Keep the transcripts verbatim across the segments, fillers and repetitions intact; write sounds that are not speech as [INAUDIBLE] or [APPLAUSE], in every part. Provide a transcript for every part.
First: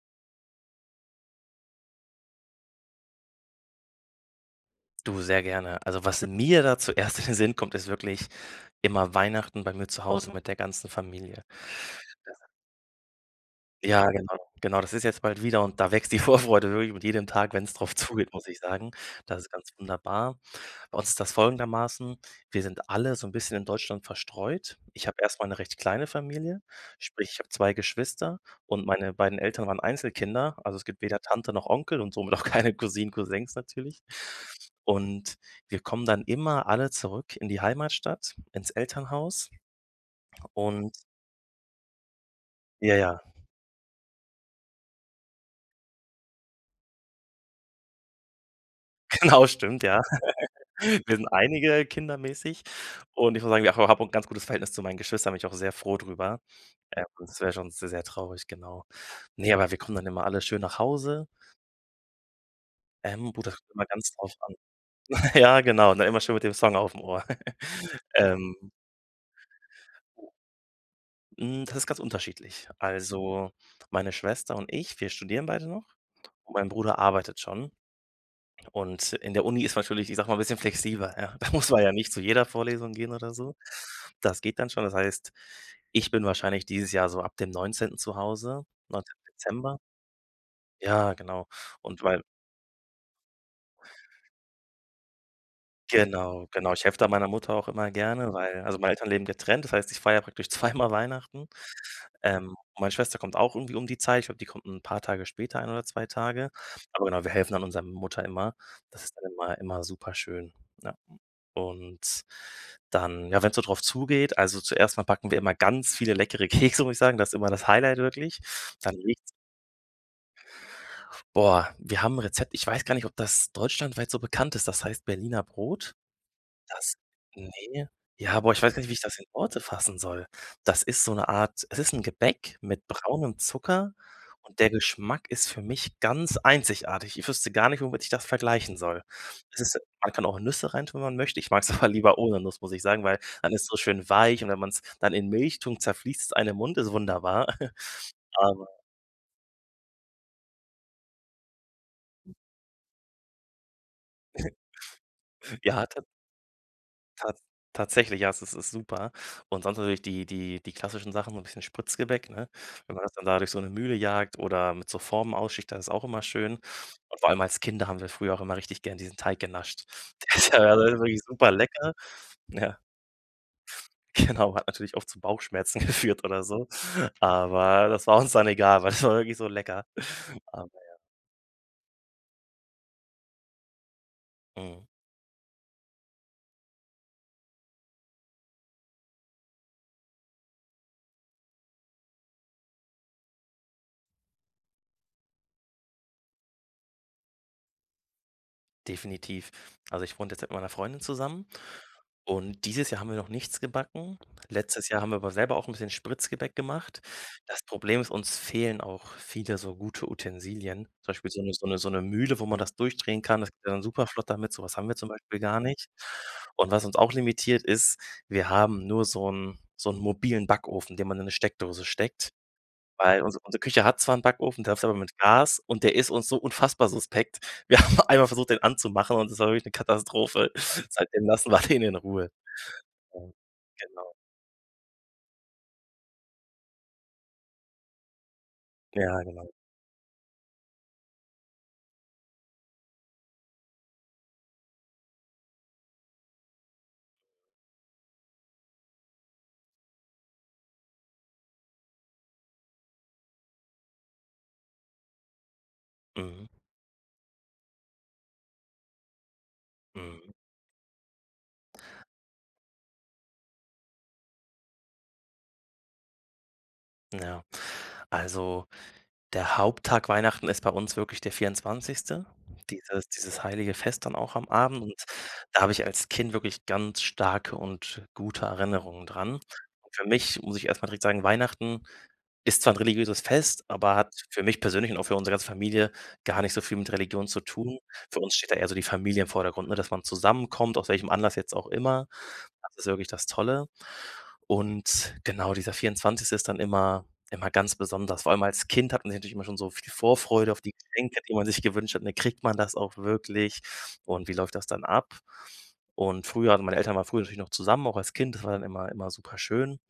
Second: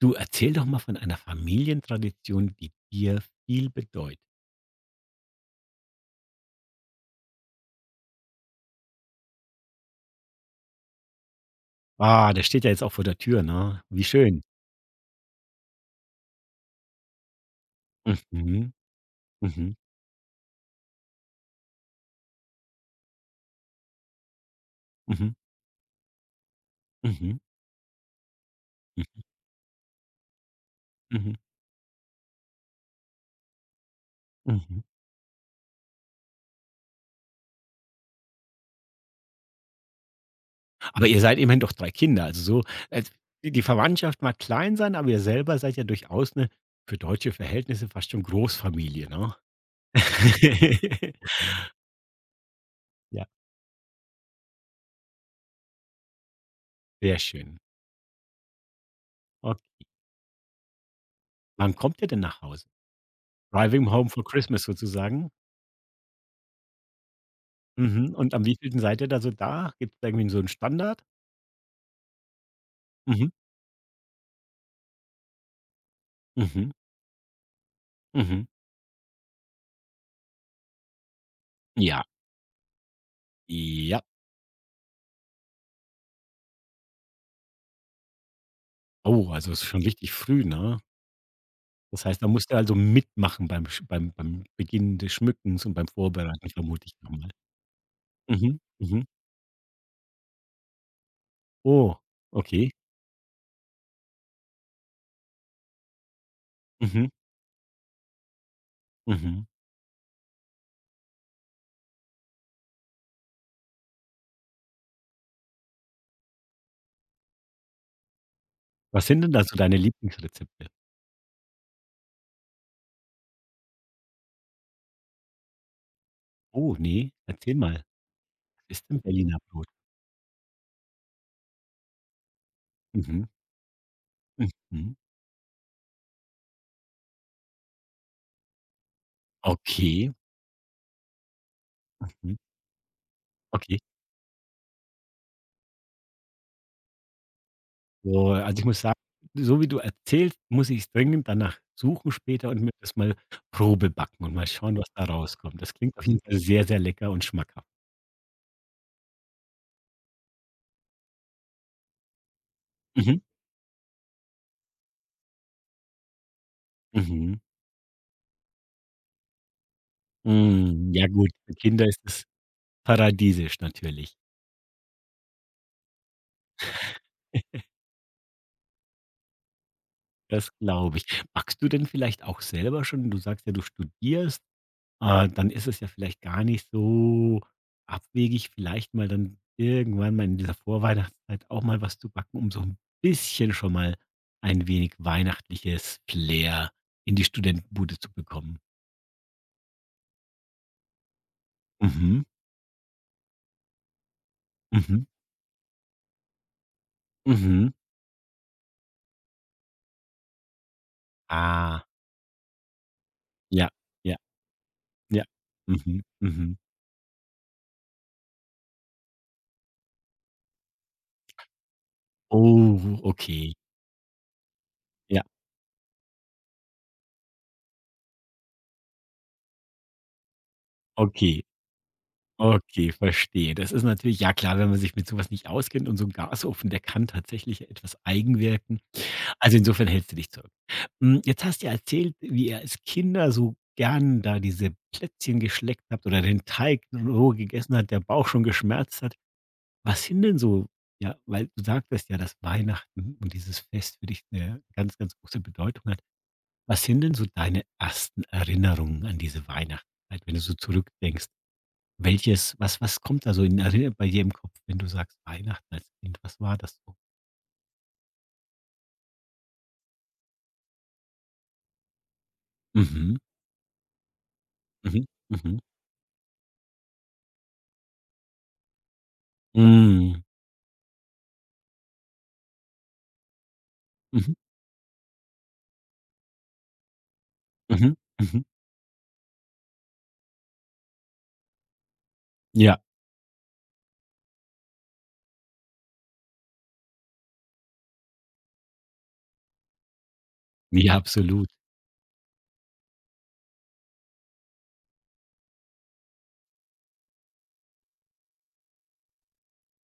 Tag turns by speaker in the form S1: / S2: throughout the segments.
S1: Du, erzähl doch mal von einer Familientradition, die dir viel bedeutet.
S2: Du, sehr gerne. Also, was mir da zuerst in den Sinn kommt, ist wirklich immer Weihnachten bei mir zu Hause, Mhm, mit der ganzen Familie.
S1: Ah, das steht ja jetzt auch vor der Tür, ne? Wie
S2: Ja, genau.
S1: schön.
S2: Genau, das ist jetzt bald wieder und da wächst die [LAUGHS] Vorfreude wirklich mit jedem Tag, wenn es drauf
S1: Mhm,
S2: zugeht, muss ich
S1: mhm,
S2: sagen. Das ist ganz
S1: mhm,
S2: wunderbar. Bei uns ist das folgendermaßen: Wir sind alle so ein bisschen in Deutschland verstreut. Ich habe erstmal eine recht kleine Familie, sprich, ich
S1: mhm,
S2: habe zwei Geschwister und meine
S1: mhm,
S2: beiden Eltern waren Einzelkinder. Also, es gibt weder
S1: mhm,
S2: Tante noch Onkel und somit auch [LAUGHS] keine Cousinen, Cousins natürlich.
S1: mhm.
S2: Und wir kommen dann immer alle zurück in die Heimatstadt, ins Elternhaus und
S1: Aber ihr seid immerhin doch drei Kinder, also so
S2: ja,
S1: als
S2: ja,
S1: die Verwandtschaft mag klein sein, aber ihr selber seid ja durchaus eine, für deutsche Verhältnisse, fast schon Großfamilie, ne?
S2: [LAUGHS] genau, stimmt, ja.
S1: [LAUGHS]
S2: Wir sind einige kindermäßig
S1: Ja,
S2: und ich muss sagen, ich ha habe 'n ganz gutes Verhältnis zu meinen Geschwistern, bin ich auch sehr froh drüber. Ähm,
S1: sehr
S2: das wäre
S1: schön.
S2: schon sehr, sehr traurig, genau. Ne,
S1: Okay.
S2: aber wir kommen dann immer alle schön nach Hause.
S1: Wann kommt ihr denn nach Hause?
S2: Ähm, gut, das kommt immer
S1: Driving home
S2: ganz
S1: for
S2: drauf an.
S1: Christmas sozusagen?
S2: [LAUGHS] Ja, genau, und immer schön mit dem Song aufm Ohr.
S1: Mhm,
S2: [LAUGHS]
S1: und am
S2: Ähm,
S1: wievielten seid ihr da so da? Gibt's da irgendwie so einen Standard?
S2: hm, Das ist ganz unterschiedlich.
S1: Mhm,
S2: Also, meine Schwester und ich, wir studieren beide noch und mein
S1: mhm,
S2: Bruder arbeitet schon.
S1: mhm.
S2: Und in der Uni ist man natürlich, ich sage mal, ein bisschen flexibler, ja. Da muss man ja
S1: Ja,
S2: nicht zu jeder Vorlesung gehen oder so.
S1: ja.
S2: Das geht dann schon. Das heißt, ich bin wahrscheinlich dieses Jahr so ab dem neunzehnten zu Hause, neunzehnten
S1: Oh, also ist
S2: Dezember.
S1: schon richtig früh, ne?
S2: Ja, genau. Und
S1: Das
S2: weil
S1: heißt, da musst du also mitmachen beim Sch beim beim Beginn des Schmückens und beim
S2: Genau,
S1: Vorbereiten,
S2: genau. Ich
S1: vermute ich
S2: helfe da meiner
S1: nochmal.
S2: Mutter auch immer gerne,
S1: Mhm,
S2: weil also, meine
S1: mhm.
S2: Eltern leben getrennt, das heißt, ich feiere praktisch [LAUGHS] zweimal Weihnachten.
S1: Oh,
S2: Ähm,
S1: okay.
S2: meine Schwester kommt auch irgendwie um die Zeit. Ich glaube, die kommt 'n paar Tage später, ein oder zwei Tage. Aber
S1: Mhm,
S2: genau, wir helfen dann unserer Mutter immer. Das ist dann
S1: mhm.
S2: immer immer superschön, ja. Und dann ja, wenn's so drauf zugeht also, zuerst mal backen wir immer ganz viele leckere [LAUGHS] Kekse, muss ich sagen. Das ist immer das Highlight wirklich. Dann
S1: Was sind denn
S2: liegt's,
S1: da so deine Lieblingsrezepte?
S2: boah, wir haben 'n Rezept, ich weiß gar nicht, ob das deutschlandweit so bekannt ist. Das heißt Berliner Brot.
S1: Oh,
S2: Das,
S1: nee, erzähl mal.
S2: ne. Ja, boah, ich
S1: Was
S2: weiß gar nicht,
S1: ist
S2: wie ich
S1: denn
S2: das in
S1: Berliner
S2: Worte
S1: Brot?
S2: fassen soll. Das ist so 'ne Art, es ist 'n Gebäck mit
S1: Mhm,
S2: braunem Zucker und der
S1: mhm.
S2: Geschmack ist für mich ganz einzigartig. Ich wüsste gar nicht, womit ich das vergleichen soll. Es ist Man
S1: Okay,
S2: kann auch Nüsse reintun, wenn man möchte. Ich mag's [LAUGHS] aber lieber
S1: mhm,
S2: ohne Nuss, muss ich sagen, weil dann ist so
S1: okay.
S2: schön weich und wenn man's dann in Milch tunkt, zerfließt's einem im Mund, ist wunderbar. [LAUGHS]
S1: So, also, ich
S2: Aber
S1: muss sagen, so wie du erzählst, muss ich dringend danach suchen später und mir das mal Probe backen und mal schauen, was da rauskommt. Das
S2: ja,
S1: klingt auf jeden Fall sehr, sehr lecker und
S2: Tats
S1: schmackhaft.
S2: tatsächlich, ja, es ist ist super. Und sonst natürlich die die die klassischen Sachen, so 'n bisschen Spritzgebäck, ne? Wenn man das
S1: Mhm.
S2: dann da durch so 'ne Mühle jagt oder mit so Formen ausschichtet, das ist auch immer schön. Und vor
S1: Mhm.
S2: allem als Kinder haben wir früher auch immer richtig gern diesen Teig genascht. [LAUGHS] Der ist ja also
S1: Hm, ja
S2: wirklich
S1: gut,
S2: super
S1: für Kinder
S2: lecker.
S1: ist es
S2: Ja,
S1: paradiesisch
S2: [LAUGHS]
S1: natürlich.
S2: genau, hat natürlich oft zu Bauchschmerzen [LAUGHS] geführt oder so,
S1: [LAUGHS]
S2: aber das war uns dann egal, weil das war wirklich so lecker.
S1: Das
S2: Aber
S1: glaube ich. Backst du denn vielleicht auch selber schon? Du sagst ja, du studierst.
S2: mhm.
S1: Äh, dann ist es ja vielleicht gar nicht so abwegig, vielleicht mal dann irgendwann mal in dieser Vorweihnachtszeit auch mal was zu backen, um so ein bisschen schon mal ein wenig weihnachtliches Flair in die Studentenbude zu bekommen.
S2: Definitiv. Also, ich wohne jetzt mit meiner Freundin zusammen
S1: Mhm,
S2: und dieses Jahr haben wir noch nichts gebacken. Letztes Jahr
S1: mhm,
S2: haben wir aber selber auch ein bisschen Spritzgebäck gemacht. Das
S1: mhm.
S2: Problem ist, uns fehlen auch viele so gute Utensilien. Zum Beispiel so eine so 'ne
S1: Ah,
S2: so 'ne Mühle, wo man das durchdrehen kann. Das geht
S1: ja,
S2: ja dann super
S1: ja,
S2: flott damit. So was haben wir zum
S1: ja.
S2: Beispiel gar nicht.
S1: Mhm, mhm.
S2: Und was uns auch limitiert, ist, wir haben nur so einen so 'n mobilen Backofen, den man in eine Steckdose steckt.
S1: Oh,
S2: Weil unsere
S1: okay.
S2: unsere Küche hat zwar einen Backofen, der ist aber mit
S1: Ja,
S2: Gas und der ist uns so unfassbar suspekt. [LAUGHS] Wir haben einmal versucht, den anzumachen und das war wirklich eine Katastrophe. [LAUGHS] Seitdem
S1: okay.
S2: lassen wir den in Ruhe.
S1: Okay,
S2: Ja,
S1: verstehe. Das ist
S2: genau.
S1: natürlich ja klar, wenn man sich mit sowas nicht auskennt, und so ein Gasofen, der kann tatsächlich ja etwas eigen.
S2: Ja, genau.
S1: Also, insofern hältst du dich zurück. Hm, jetzt hast du ja erzählt, wie ihr als Kinder so gern da diese Plätzchen geschleckt habt oder den Teig roh gegessen hat, der Bauch schon geschmerzt hat. Was sind denn so, ja, weil du sagtest ja, dass Weihnachten und dieses Fest für dich eine ganz, ganz große Bedeutung hat.
S2: Mhm,
S1: Was sind denn so deine ersten Erinnerungen an diese Weihnachtszeit,
S2: mhm,
S1: wenn du so zurückdenkst? Welches, was was kommt da so in Erinnerung bei dir im Kopf, wenn du sagst, Weihnachten als Kind, was war das so?
S2: ja. Also, der Haupttag Weihnachten ist bei uns wirklich der vierundzwanzigste., dieses
S1: Mhm.
S2: dieses heilige Fest dann auch am Abend und
S1: mhm, mhm,
S2: da habe ich als Kind wirklich ganz starke und gute Erinnerungen dran. Und für
S1: mhm,
S2: mich muss ich erst mal direkt sagen, Weihnachten ist zwar ein religiöses Fest, aber hat
S1: mhm,
S2: für mich persönlich und auch für unsere ganze Familie gar nicht so viel mit Religion zu tun.
S1: mhm,
S2: Für uns
S1: mhm.
S2: steht da eher so die Familie im Vordergrund, ne, dass man zusammenkommt, aus welchem Anlass jetzt auch immer. Das
S1: Ja,
S2: ist wirklich das Tolle. Und genau, dieser vierundzwanzigste ist dann immer immer ganz besonders. Vor allem als Kind hat man sich natürlich immer schon so viel Vorfreude auf die
S1: ja,
S2: Geschenke, die man
S1: absolut.
S2: sich gewünscht hat, ne? Kriegt man das auch wirklich und wie läuft das dann ab? Und früher also, meine Eltern waren früher natürlich noch zusammen, auch als Kind, das war dann immer immer super schön.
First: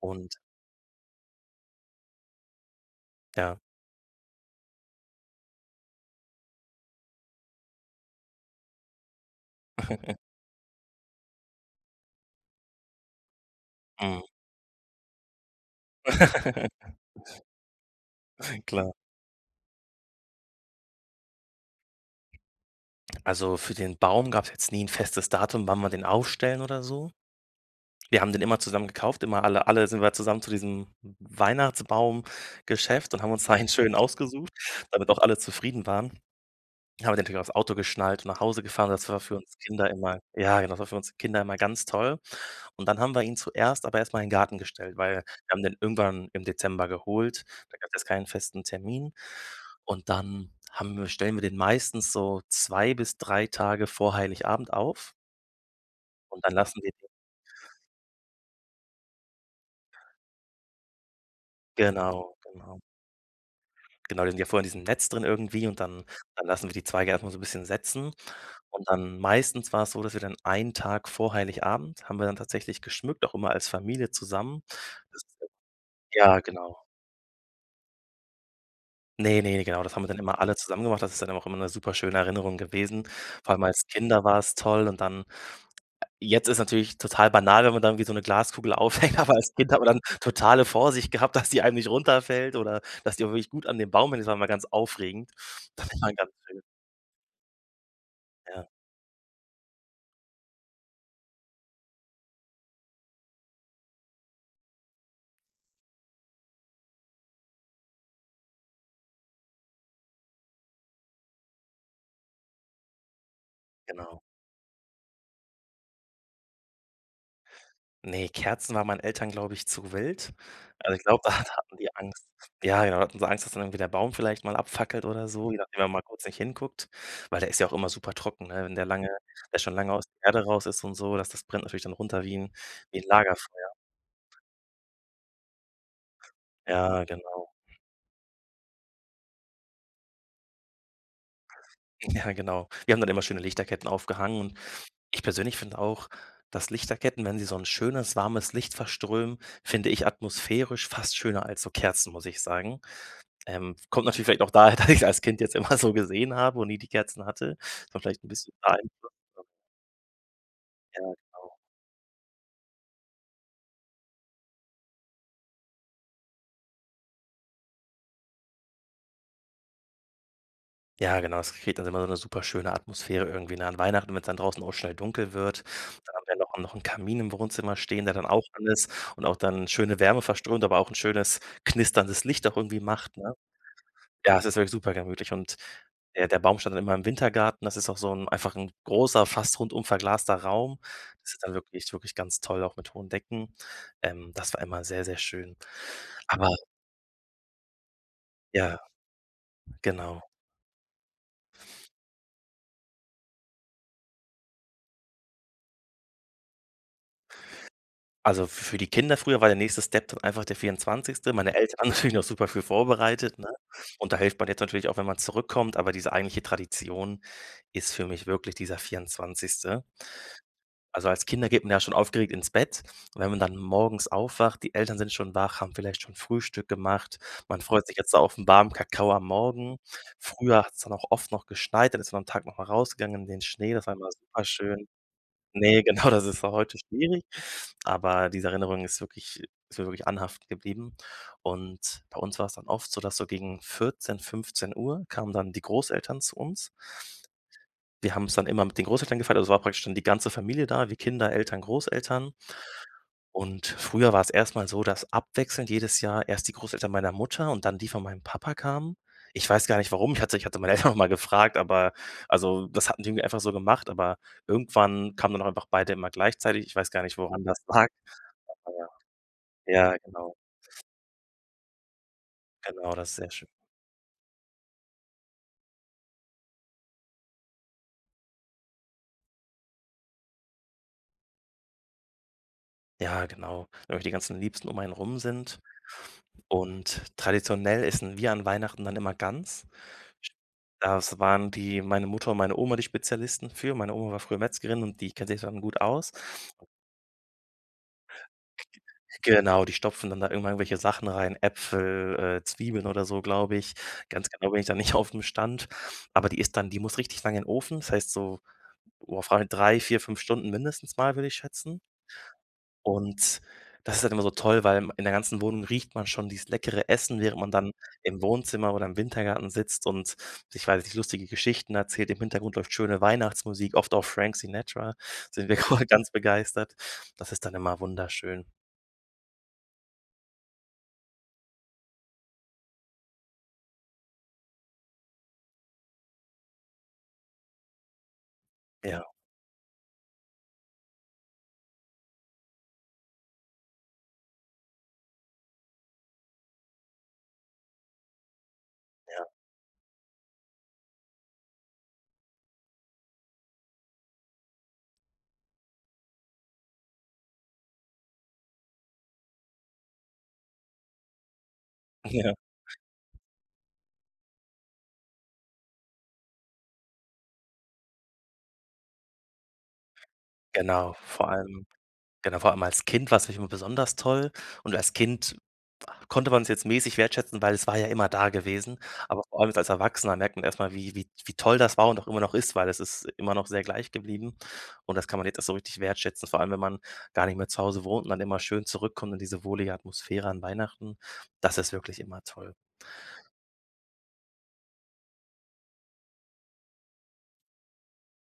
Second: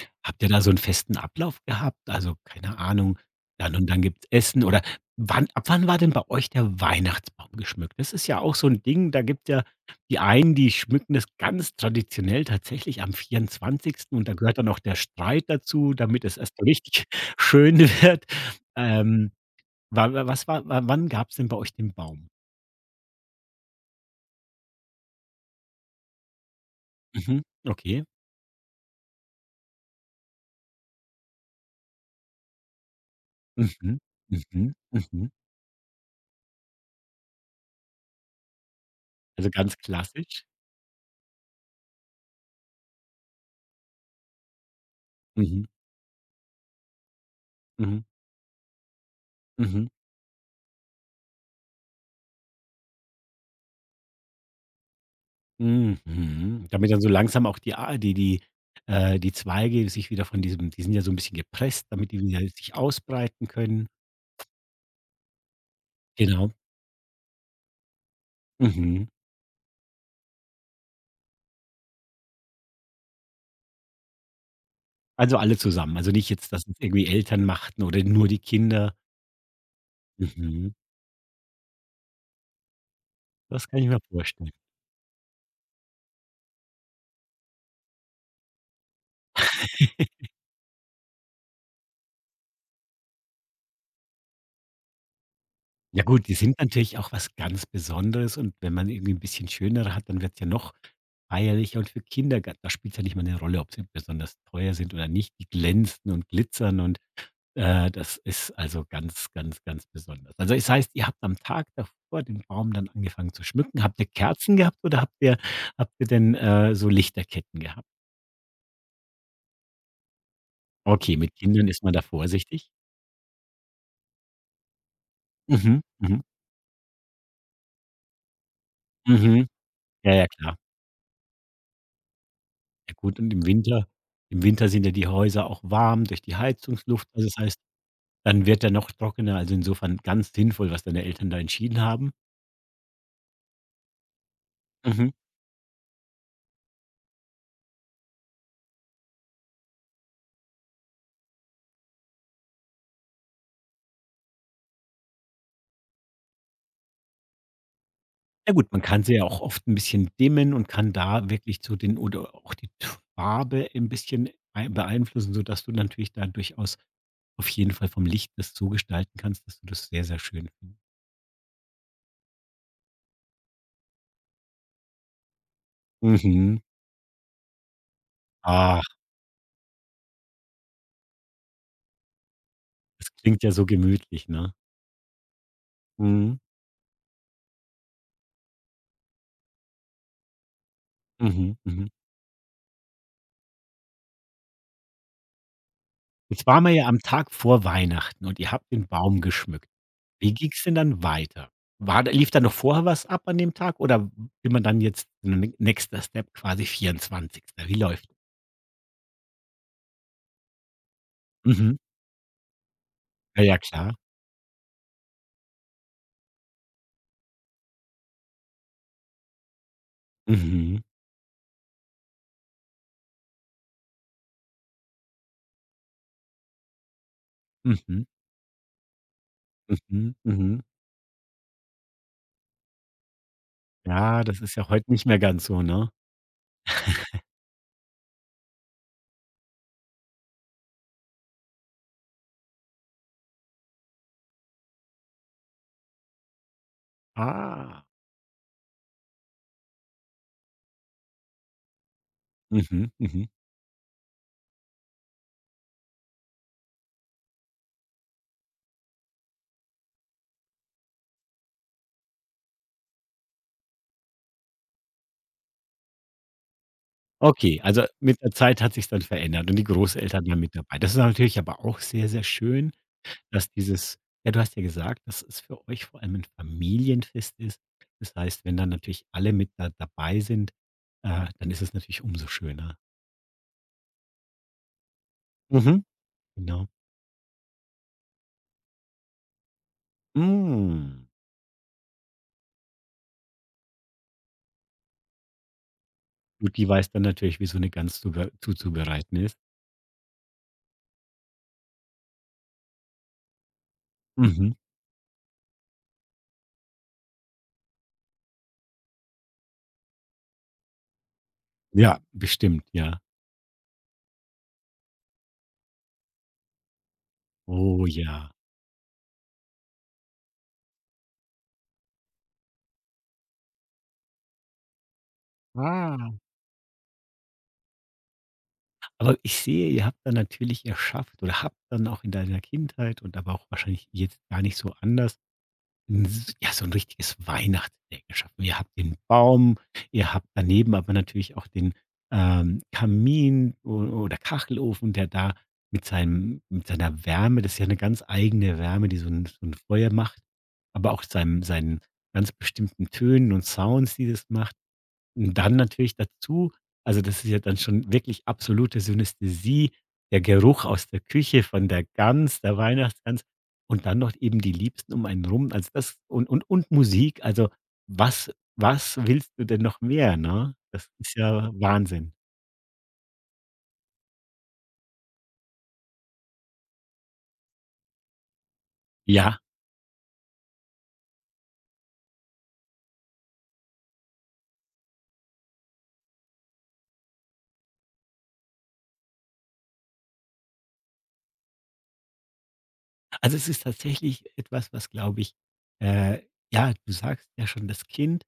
S2: Und
S1: Habt ihr da so einen festen Ablauf gehabt? Also, keine Ahnung,
S2: ja.
S1: dann und dann gibt's Essen, oder wann, ab wann war denn bei euch der Weihnachtsbaum geschmückt? Das ist ja auch so ein Ding, da gibt ja die einen, die schmücken das ganz traditionell tatsächlich am vierundzwanzigsten, und
S2: [LAUGHS]
S1: da gehört dann auch der Streit dazu, damit es erst so
S2: [LAUGHS]
S1: richtig [LAUGHS] schön wird.
S2: Klar.
S1: Ähm Wa wa was war wa Wann gab's denn bei euch den Baum?
S2: Also, für den Baum gab es jetzt nie ein festes Datum, wann wir den aufstellen oder so.
S1: Mhm, okay.
S2: Wir haben den immer zusammen gekauft, immer alle alle sind wir zusammen zu diesem Weihnachtsbaumgeschäft und haben uns da einen schönen
S1: Mhm.
S2: ausgesucht,
S1: mhm,
S2: damit auch
S1: mhm.
S2: alle zufrieden waren. Haben wir den natürlich aufs Auto geschnallt und nach Hause gefahren. Das war für
S1: Also,
S2: uns
S1: ganz
S2: Kinder immer,
S1: klassisch.
S2: ja, genau, das war für uns Kinder immer ganz toll. Und dann haben wir ihn zuerst aber erstmal mal in den Garten gestellt, weil wir haben
S1: Mhm,
S2: den irgendwann im Dezember geholt. Da gab
S1: mhm,
S2: es keinen festen Termin.
S1: mhm,
S2: Und dann haben wir stellen wir den meistens so zwei bis drei Tage vor Heiligabend auf und dann
S1: mhm.
S2: lassen wir
S1: Damit dann
S2: den,
S1: so langsam auch die a die die, äh, die Zweige sich wieder von diesem die sind ja so 'n bisschen gepresst, damit die
S2: genau,
S1: wieder sich
S2: genau.
S1: ausbreiten können.
S2: Genau, die sind ja vorher in diesem Netz drin irgendwie und dann dann
S1: Genau.
S2: lassen wir die Zweige erstmal so ein bisschen setzen. Und
S1: Mhm.
S2: dann meistens war es so, dass wir dann einen Tag vor Heiligabend haben wir dann tatsächlich geschmückt, auch immer als Familie zusammen. Das ist,
S1: Also, alle zusammen. Also, nicht
S2: ja,
S1: jetzt, dass es
S2: genau.
S1: irgendwie Eltern machten oder nur die Kinder.
S2: Ne, ne, genau, das haben wir dann immer alle
S1: Mhm.
S2: zusammen gemacht. Das ist dann auch immer eine super schöne Erinnerung gewesen. Vor allem
S1: Das kann
S2: als
S1: ich mir
S2: Kinder war
S1: vorstellen.
S2: es toll und dann jetzt ist natürlich total banal, wenn man dann wie so eine Glaskugel aufhängt, [LAUGHS] aber als Kind hat man dann totale Vorsicht gehabt, dass die einem nicht runterfällt oder dass die auch wirklich gut an dem Baum hängt. Das war mal ganz aufregend. Das
S1: Ja
S2: war
S1: gut,
S2: ganz
S1: die sind
S2: schön,
S1: natürlich auch was ganz Besonderes, und
S2: ja.
S1: wenn man irgendwie 'n bisschen schönere hat, dann wird's ja noch feierlicher, und für Kinder ga da spielt's ja nicht mal eine Rolle, ob sie besonders teuer sind oder nicht. Die glänzen und glitzern, und, äh, das ist also ganz, ganz, ganz besonders. Also, es heißt, ihr habt am Tag davor den Baum dann angefangen zu schmücken. Habt ihr
S2: Genau.
S1: Kerzen gehabt oder habt ihr habt ihr denn, äh, so Lichterketten gehabt?
S2: Ne, Kerzen waren meinen Eltern, glaube ich, zu wild. Also, ich
S1: Okay,
S2: glaube, [LAUGHS]
S1: mit
S2: da hat
S1: Kindern
S2: hatten
S1: ist
S2: die
S1: man da
S2: Angst.
S1: vorsichtig.
S2: Ja, genau, da hatten sie Angst, dass dann irgendwie der Baum vielleicht mal abfackelt oder so, je nachdem,
S1: Mhm.
S2: wenn man mal
S1: mhm,
S2: kurz nicht hinguckt, weil der ist ja auch immer super trocken, ne? Wenn der lange
S1: mhm.
S2: der schon lange aus
S1: Ja,
S2: der
S1: ja,
S2: Erde
S1: klar.
S2: raus ist und so, das das brennt natürlich dann runter wie 'n
S1: Ja
S2: wie 'n
S1: gut, und im
S2: Lagerfeuer.
S1: Winter im Winter sind ja die Häuser auch warm durch die
S2: Ja,
S1: Heizungsluft. Also, das
S2: genau.
S1: heißt, dann wird er noch trockener. Also, insofern ganz sinnvoll, was deine Eltern da entschieden haben.
S2: [LAUGHS] Ja, genau. Wir haben dann immer schöne Lichterketten aufgehangen und
S1: Mhm.
S2: ich persönlich finde auch, dass Lichterketten, wenn sie so 'n schönes, warmes Licht verströmen, finde ich atmosphärisch fast schöner als so Kerzen, muss ich sagen. Ähm, kommt natürlich vielleicht auch daher, [LAUGHS] dass ich's als Kind jetzt immer so gesehen habe und nie die Kerzen hatte. Das war vielleicht ein
S1: Ja
S2: bisschen
S1: gut, man kann
S2: beeinflusst.
S1: sie ja auch oft ein bisschen dimmen und kann
S2: Ja, genau.
S1: da wirklich zu den oder auch die Farbe ein bisschen ei beeinflussen, sodass du natürlich da durchaus auf jeden Fall vom Licht das so gestalten kannst, dass du das sehr, sehr schön findest.
S2: Ja, genau, es kriegt dann immer so eine super schöne Atmosphäre irgendwie, ne, an Weihnachten, wenn es dann draußen auch schnell dunkel wird. Dann haben wir noch
S1: Mhm.
S2: noch 'n Kamin im Wohnzimmer stehen, der dann auch an
S1: Ach,
S2: ist und auch dann schöne Wärme verströmt, aber auch ein schönes knisterndes Licht auch irgendwie
S1: das
S2: macht, ne?
S1: klingt ja so gemütlich,
S2: Ja, es
S1: ne?
S2: ist wirklich super gemütlich und der
S1: Mhm.
S2: der Baum stand dann immer im Wintergarten. Das ist auch so 'n einfach 'n großer, fast rundum verglaster Raum. Das ist dann
S1: Mhm. Mhm.
S2: wirklich wirklich ganz toll, auch mit hohen Decken. Ähm, das war immer sehr, sehr schön.
S1: Jetzt
S2: Aber
S1: waren wir ja am Tag vor Weihnachten und ihr habt
S2: ja,
S1: den Baum geschmückt.
S2: genau.
S1: Wie ging es denn dann weiter? War da, lief da noch vorher was ab an dem Tag oder will man dann jetzt n nächster Step quasi vierundzwanzigsten.? Wie läuft.
S2: Also, f für die Kinder früher war der nächste Step dann einfach der vierundzwanzigste. Meine
S1: Mhm.
S2: Eltern [LAUGHS] haben natürlich noch super viel vorbereitet,
S1: Ja,
S2: ne?
S1: ja, klar.
S2: Und da hilft man jetzt natürlich auch, wenn man zurückkommt, aber diese eigentliche Tradition ist für mich wirklich dieser vierundzwanzigste.
S1: Mhm.
S2: Also, als Kinder geht man ja schon aufgeregt ins Bett und wenn man dann morgens aufwacht, die Eltern sind schon wach, haben vielleicht schon Frühstück gemacht. Man freut sich
S1: Mhm.
S2: jetzt auf 'n warmen Kakao am Morgen.
S1: Mhm. Mhm.
S2: Früher hat es dann auch oft noch geschneit, dann ist man am Tag noch mal rausgegangen in den Schnee, das war immer
S1: Ja, das
S2: super
S1: ist ja
S2: schön.
S1: heute nicht mehr ganz so,
S2: Ne, [LAUGHS]
S1: ne?
S2: genau, das ist auch heute schwierig, aber diese Erinnerung ist wirklich ist mir wirklich anhaftend geblieben und bei uns war es dann oft so, dass so gegen vierzehn Uhr kamen dann die Großeltern zu uns.
S1: Ah.
S2: Wir haben es dann immer mit den Großeltern gefeiert. Also, es war praktisch dann die ganze Familie da, wie Kinder, Eltern, Großeltern.
S1: Mhm. Mhm.
S2: Und früher war's erst mal so, dass abwechselnd jedes Jahr erst die Großeltern meiner Mutter und dann die von meinem Papa kamen. Ich weiß gar nicht warum. Ich hatte ich hatte meine [LAUGHS] Eltern noch mal gefragt, aber also, das hatten die irgendwie einfach so gemacht, aber irgendwann kamen dann auch einfach beide immer gleichzeitig. Ich weiß gar nicht, woran das
S1: Okay, also
S2: lag.
S1: mit der Zeit hat
S2: Aber
S1: sich's dann verändert und die
S2: ja, ja,
S1: Großeltern
S2: genau,
S1: waren mit dabei. Das ist natürlich aber auch sehr, sehr schön,
S2: genau, das ist sehr schön.
S1: dass dieses, ja, du hast ja gesagt, dass es für euch vor allem 'n Familienfest ist. Das heißt, wenn dann natürlich alle mit da dabei sind, äh, dann ist es natürlich umso schöner.
S2: Ja, genau. Weil die ganzen Liebsten um einen rum sind.
S1: Mhm. Genau.
S2: Und traditionell essen wir an Weihnachten dann immer Gans.
S1: Hm.
S2: Das waren die meine Mutter und meine Oma die Spezialisten für. Meine Oma war früher Metzgerin und die kennt sich dann gut aus.
S1: Gut, die weiß dann natürlich, wie so 'ne Gans zube zuzubereiten ist.
S2: Genau, die stopfen dann da irgendwann irgendwelche Sachen rein, Äpfel, äh, Zwiebeln oder so, glaube ich. Ganz genau
S1: Mhm.
S2: bin ich da nicht [LAUGHS] auf dem Stand, aber die ist dann die muss richtig lange in den Ofen. Das heißt so, boah, frage mich drei Stunden mindestens mal, würde ich schätzen.
S1: Ja, bestimmt, ja.
S2: Und das ist halt immer so toll, weil in der ganzen Wohnung riecht man schon dieses leckere Essen, während man dann
S1: Oh
S2: im
S1: ja.
S2: Wohnzimmer oder im Wintergarten sitzt und ich weiß nicht, lustige Geschichten erzählt. Im Hintergrund läuft schöne Weihnachtsmusik, oft auch Frank Sinatra, sind wir [LAUGHS]
S1: Ah.
S2: ganz begeistert. Das ist dann immer wunderschön.
S1: Aber ich sehe, ihr habt dann natürlich erschafft oder habt dann auch in deiner Kindheit und aber auch wahrscheinlich jetzt gar nicht so anders 'n s ja, so 'n richtiges Weihnachtsdeck geschaffen. Ihr habt den
S2: Ja,
S1: Baum, ihr habt daneben aber natürlich auch den, ähm, Kamin o oder Kachelofen, der da mit seinem mit seiner Wärme, das ist ja 'ne ganz eigene Wärme, die so
S2: ja,
S1: 'n so 'n Feuer macht, aber auch seinem seinen ganz bestimmten Tönen und Sounds, die das macht. Und dann natürlich dazu, also, das ist ja dann schon wirklich absolute Synästhesie, der Geruch aus der Küche von der
S2: [LAUGHS] ja,
S1: Gans, der Weihnachtsgans, und dann noch eben die Liebsten um einen rum. Also, das und und und Musik. Also, was was willst du denn noch mehr, ne? Das
S2: genau,
S1: ist
S2: vor
S1: ja
S2: allem
S1: Wahnsinn.
S2: Genau, vor allem als Kind war's natürlich immer besonders toll und als Kind konnte man es jetzt mäßig wertschätzen, weil es war ja immer da gewesen. Aber vor
S1: Ja,
S2: allem jetzt als Erwachsener merkt man erst mal, wie wie wie toll das war und auch immer noch ist, weil es ist immer noch sehr gleich geblieben und das kann man jetzt erst so richtig wertschätzen, vor allem wenn man gar nicht mehr zu Hause wohnt und dann immer schön zurückkommt in diese wohlige Atmosphäre an Weihnachten. Das ist wirklich immer toll.
S1: also, es ist tatsächlich etwas, was, glaube ich, äh, ja, du sagst ja schon, das Kind,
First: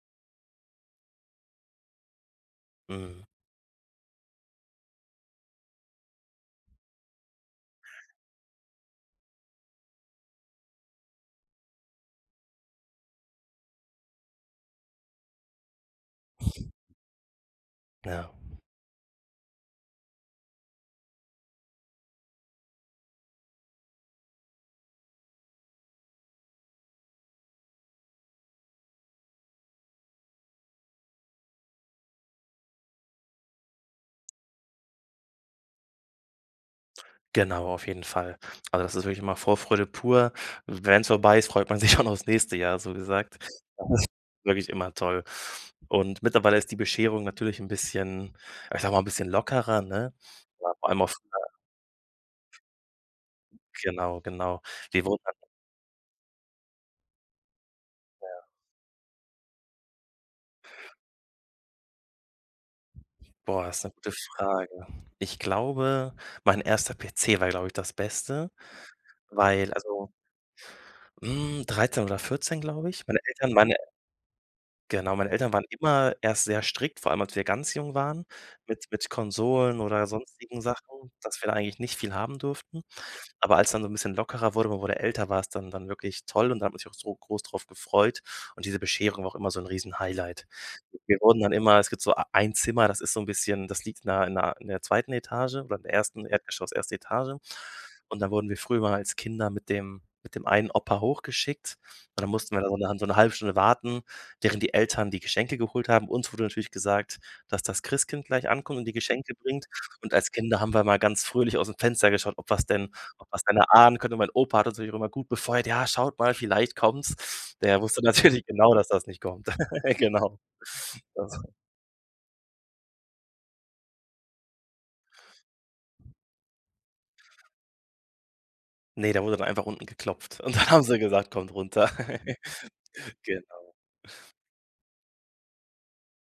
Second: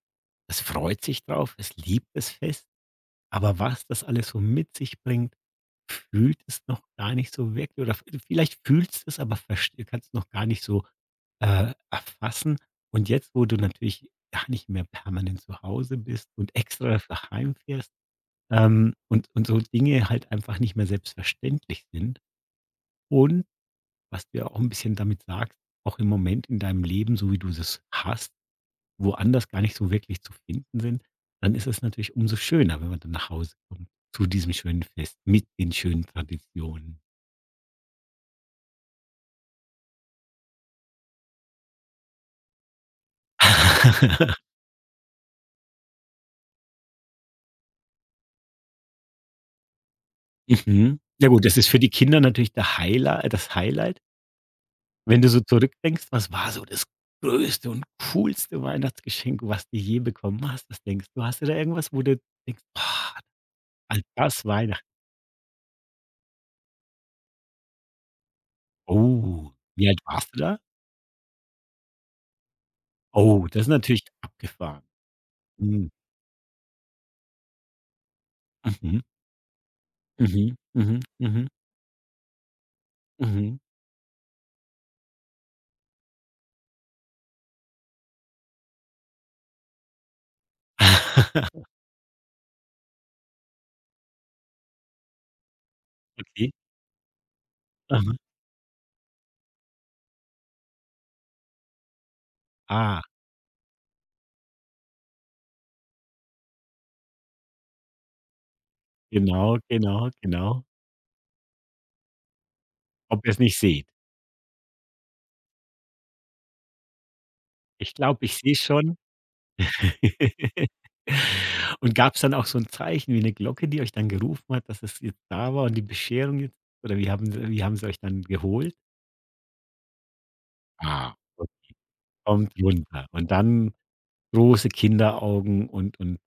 S1: das freut sich drauf, es liebt das Fest,
S2: Mhm,
S1: aber was das alles so mit sich bringt, fühlt es noch gar nicht so wirklich, oder v vielleicht fühlst es, aber verst, kannst es noch gar nicht so, äh, erfassen. Und jetzt, wo du natürlich gar nicht mehr permanent zu Hause bist und extra dafür heimfährst,
S2: ja.
S1: ähm, und und so Dinge halt einfach nicht mehr selbstverständlich sind, und was du ja auch ein bisschen damit sagst, auch im Moment in deinem Leben, so wie du das hast, woanders gar nicht so wirklich zu finden sind, dann ist es natürlich umso schöner, wenn man dann nach Hause kommt zu diesem schönen Fest mit den schönen Traditionen.
S2: Genau, auf jeden Fall. Also, das ist wirklich immer Vorfreude pur. Wenn's vorbei ist, freut man [LAUGHS] sich schon aufs nächste Jahr, so gesagt. Das ist
S1: [LAUGHS]
S2: wirklich immer toll. Und mittlerweile ist die Bescherung natürlich 'n bisschen ja, ich sage mal, 'n bisschen lockerer, ne? Ja, vor
S1: Mhm.
S2: allem auch
S1: Ja
S2: früher
S1: gut, das ist für die Kinder natürlich der Highlight, das Highlight.
S2: genau, genau. Wir wurden
S1: Wenn du
S2: dann
S1: so zurückdenkst, was war so das größte und coolste Weihnachtsgeschenk, was du je bekommen hast? Was denkst du? Hast du da irgendwas, wo du denkst: „Boah,
S2: Boah, ist 'ne
S1: an
S2: gute
S1: das
S2: Frage.
S1: Weihnachten“?
S2: Ich glaube, mein erster P C war, glaube ich, das Beste,
S1: Oh,
S2: weil
S1: wie alt
S2: also,
S1: warst du da?
S2: hm, dreizehn oder vierzehn, glaube ich. Meine
S1: Oh,
S2: Eltern
S1: das ist
S2: meine
S1: natürlich abgefahren.
S2: Genau, meine Eltern waren
S1: Mhm.
S2: immer erst sehr strikt, vor allem als wir ganz jung waren, mit
S1: Mhm.
S2: mit Konsolen oder
S1: Mhm.
S2: sonstigen
S1: Mhm.
S2: Sachen, dass wir
S1: Mhm.
S2: da eigentlich nicht viel haben durften. Aber
S1: Mhm.
S2: als dann so ein bisschen lockerer wurde, man wurde älter, war es dann dann wirklich toll und da hat man sich auch so groß drauf gefreut und diese Bescherung war auch immer so ein Riesen-Highlight. Wir wurden dann
S1: [LAUGHS]
S2: immer es gibt so ei ein Zimmer, das ist so ein bisschen das liegt in der in der in der zweiten. Etage oder in der ersten
S1: Okay.
S2: Erdgeschoss, erste Etage.
S1: Aha.
S2: Und dann wurden wir früher mal als Kinder mit dem mit dem einen Opa hochgeschickt und dann mussten wir da so eine
S1: Ah,
S2: so 'ne halbe Stunde warten, während die Eltern die Geschenke geholt haben. Uns wurde natürlich gesagt, dass das Christkind gleich ankommt und die Geschenke
S1: genau,
S2: bringt.
S1: genau,
S2: Und als Kinder
S1: genau.
S2: haben wir mal ganz fröhlich aus dem Fenster geschaut, ob was denn
S1: Ob
S2: ob
S1: ihr es
S2: was denn
S1: nicht seht.
S2: erahnen könnte. Mein Opa hat uns natürlich immer gut befeuert: „Ja, schaut mal, vielleicht kommt's.“ Der
S1: Ich
S2: wusste
S1: glaube, ich
S2: [LAUGHS] natürlich
S1: sehe
S2: genau, dass
S1: schon.
S2: das nicht kommt. [LAUGHS] Genau.
S1: [LAUGHS]
S2: Also,
S1: Und gab es dann auch so ein Zeichen wie eine Glocke, die euch dann gerufen hat, dass es jetzt da war und die Bescherung jetzt, oder wie haben sie wie haben sie euch dann geholt?
S2: ne, da wurde dann einfach unten geklopft und dann haben sie
S1: Ah.
S2: gesagt:
S1: Und
S2: „Kommt runter.“
S1: kommt runter,
S2: [LAUGHS]
S1: und
S2: Genau,
S1: dann große Kinderaugen und und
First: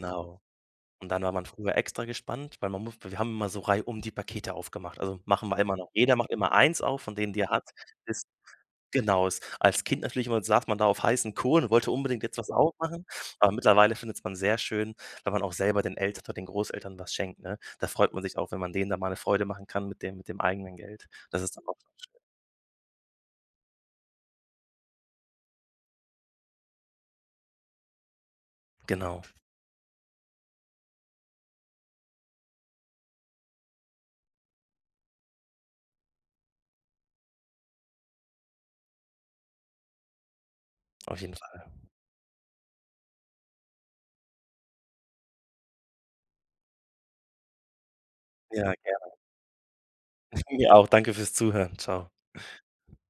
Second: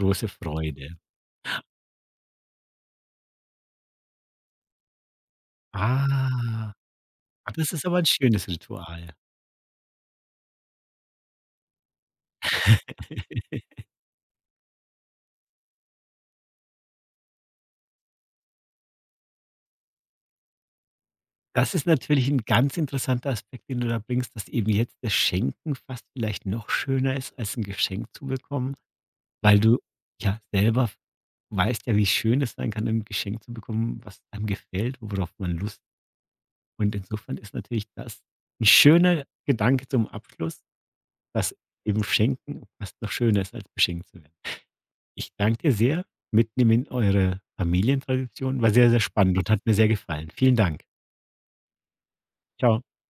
S1: große Freude.
S2: Und dann war man früher extra gespannt, weil man muss wir haben immer so reihum die Pakete aufgemacht. Also, machen wir immer noch. Jeder macht immer
S1: Ah,
S2: eins auf von denen, die er hat,
S1: das ist aber ein
S2: bis
S1: schönes Ritual.
S2: Genau, s als Kind natürlich immer saß man da auf heißen Kohlen und wollte unbedingt jetzt was aufmachen, aber
S1: [LAUGHS]
S2: mittlerweile findet's man sehr schön, wenn man auch selber den Eltern oder den Großeltern was schenkt, ne? Da freut man sich auch, wenn man denen da mal eine Freude machen kann mit dem mit dem eigenen Geld. Das ist dann
S1: Das
S2: auch
S1: ist
S2: schön.
S1: natürlich ein ganz interessanter Aspekt, den du da bringst, dass eben jetzt das Schenken fast vielleicht noch schöner ist, als ein Geschenk zu bekommen,
S2: Genau,
S1: weil du ja selber weißt ja, wie schön es sein kann, ein Geschenk zu bekommen, was einem gefällt, worauf man Lust hat. Und insofern ist natürlich das ein schöner Gedanke zum Abschluss,
S2: auf jeden
S1: dass
S2: Fall.
S1: eben Schenken fast noch schöner ist, als beschenkt zu werden. Ich danke dir sehr. Mitnehmen in eure Familientradition. War
S2: Ja,
S1: sehr, sehr
S2: gerne.
S1: spannend und hat mir sehr gefallen.
S2: [LAUGHS]
S1: Vielen
S2: Mir
S1: Dank.
S2: auch. Danke fürs Zuhören. Ciao.
S1: Ciao.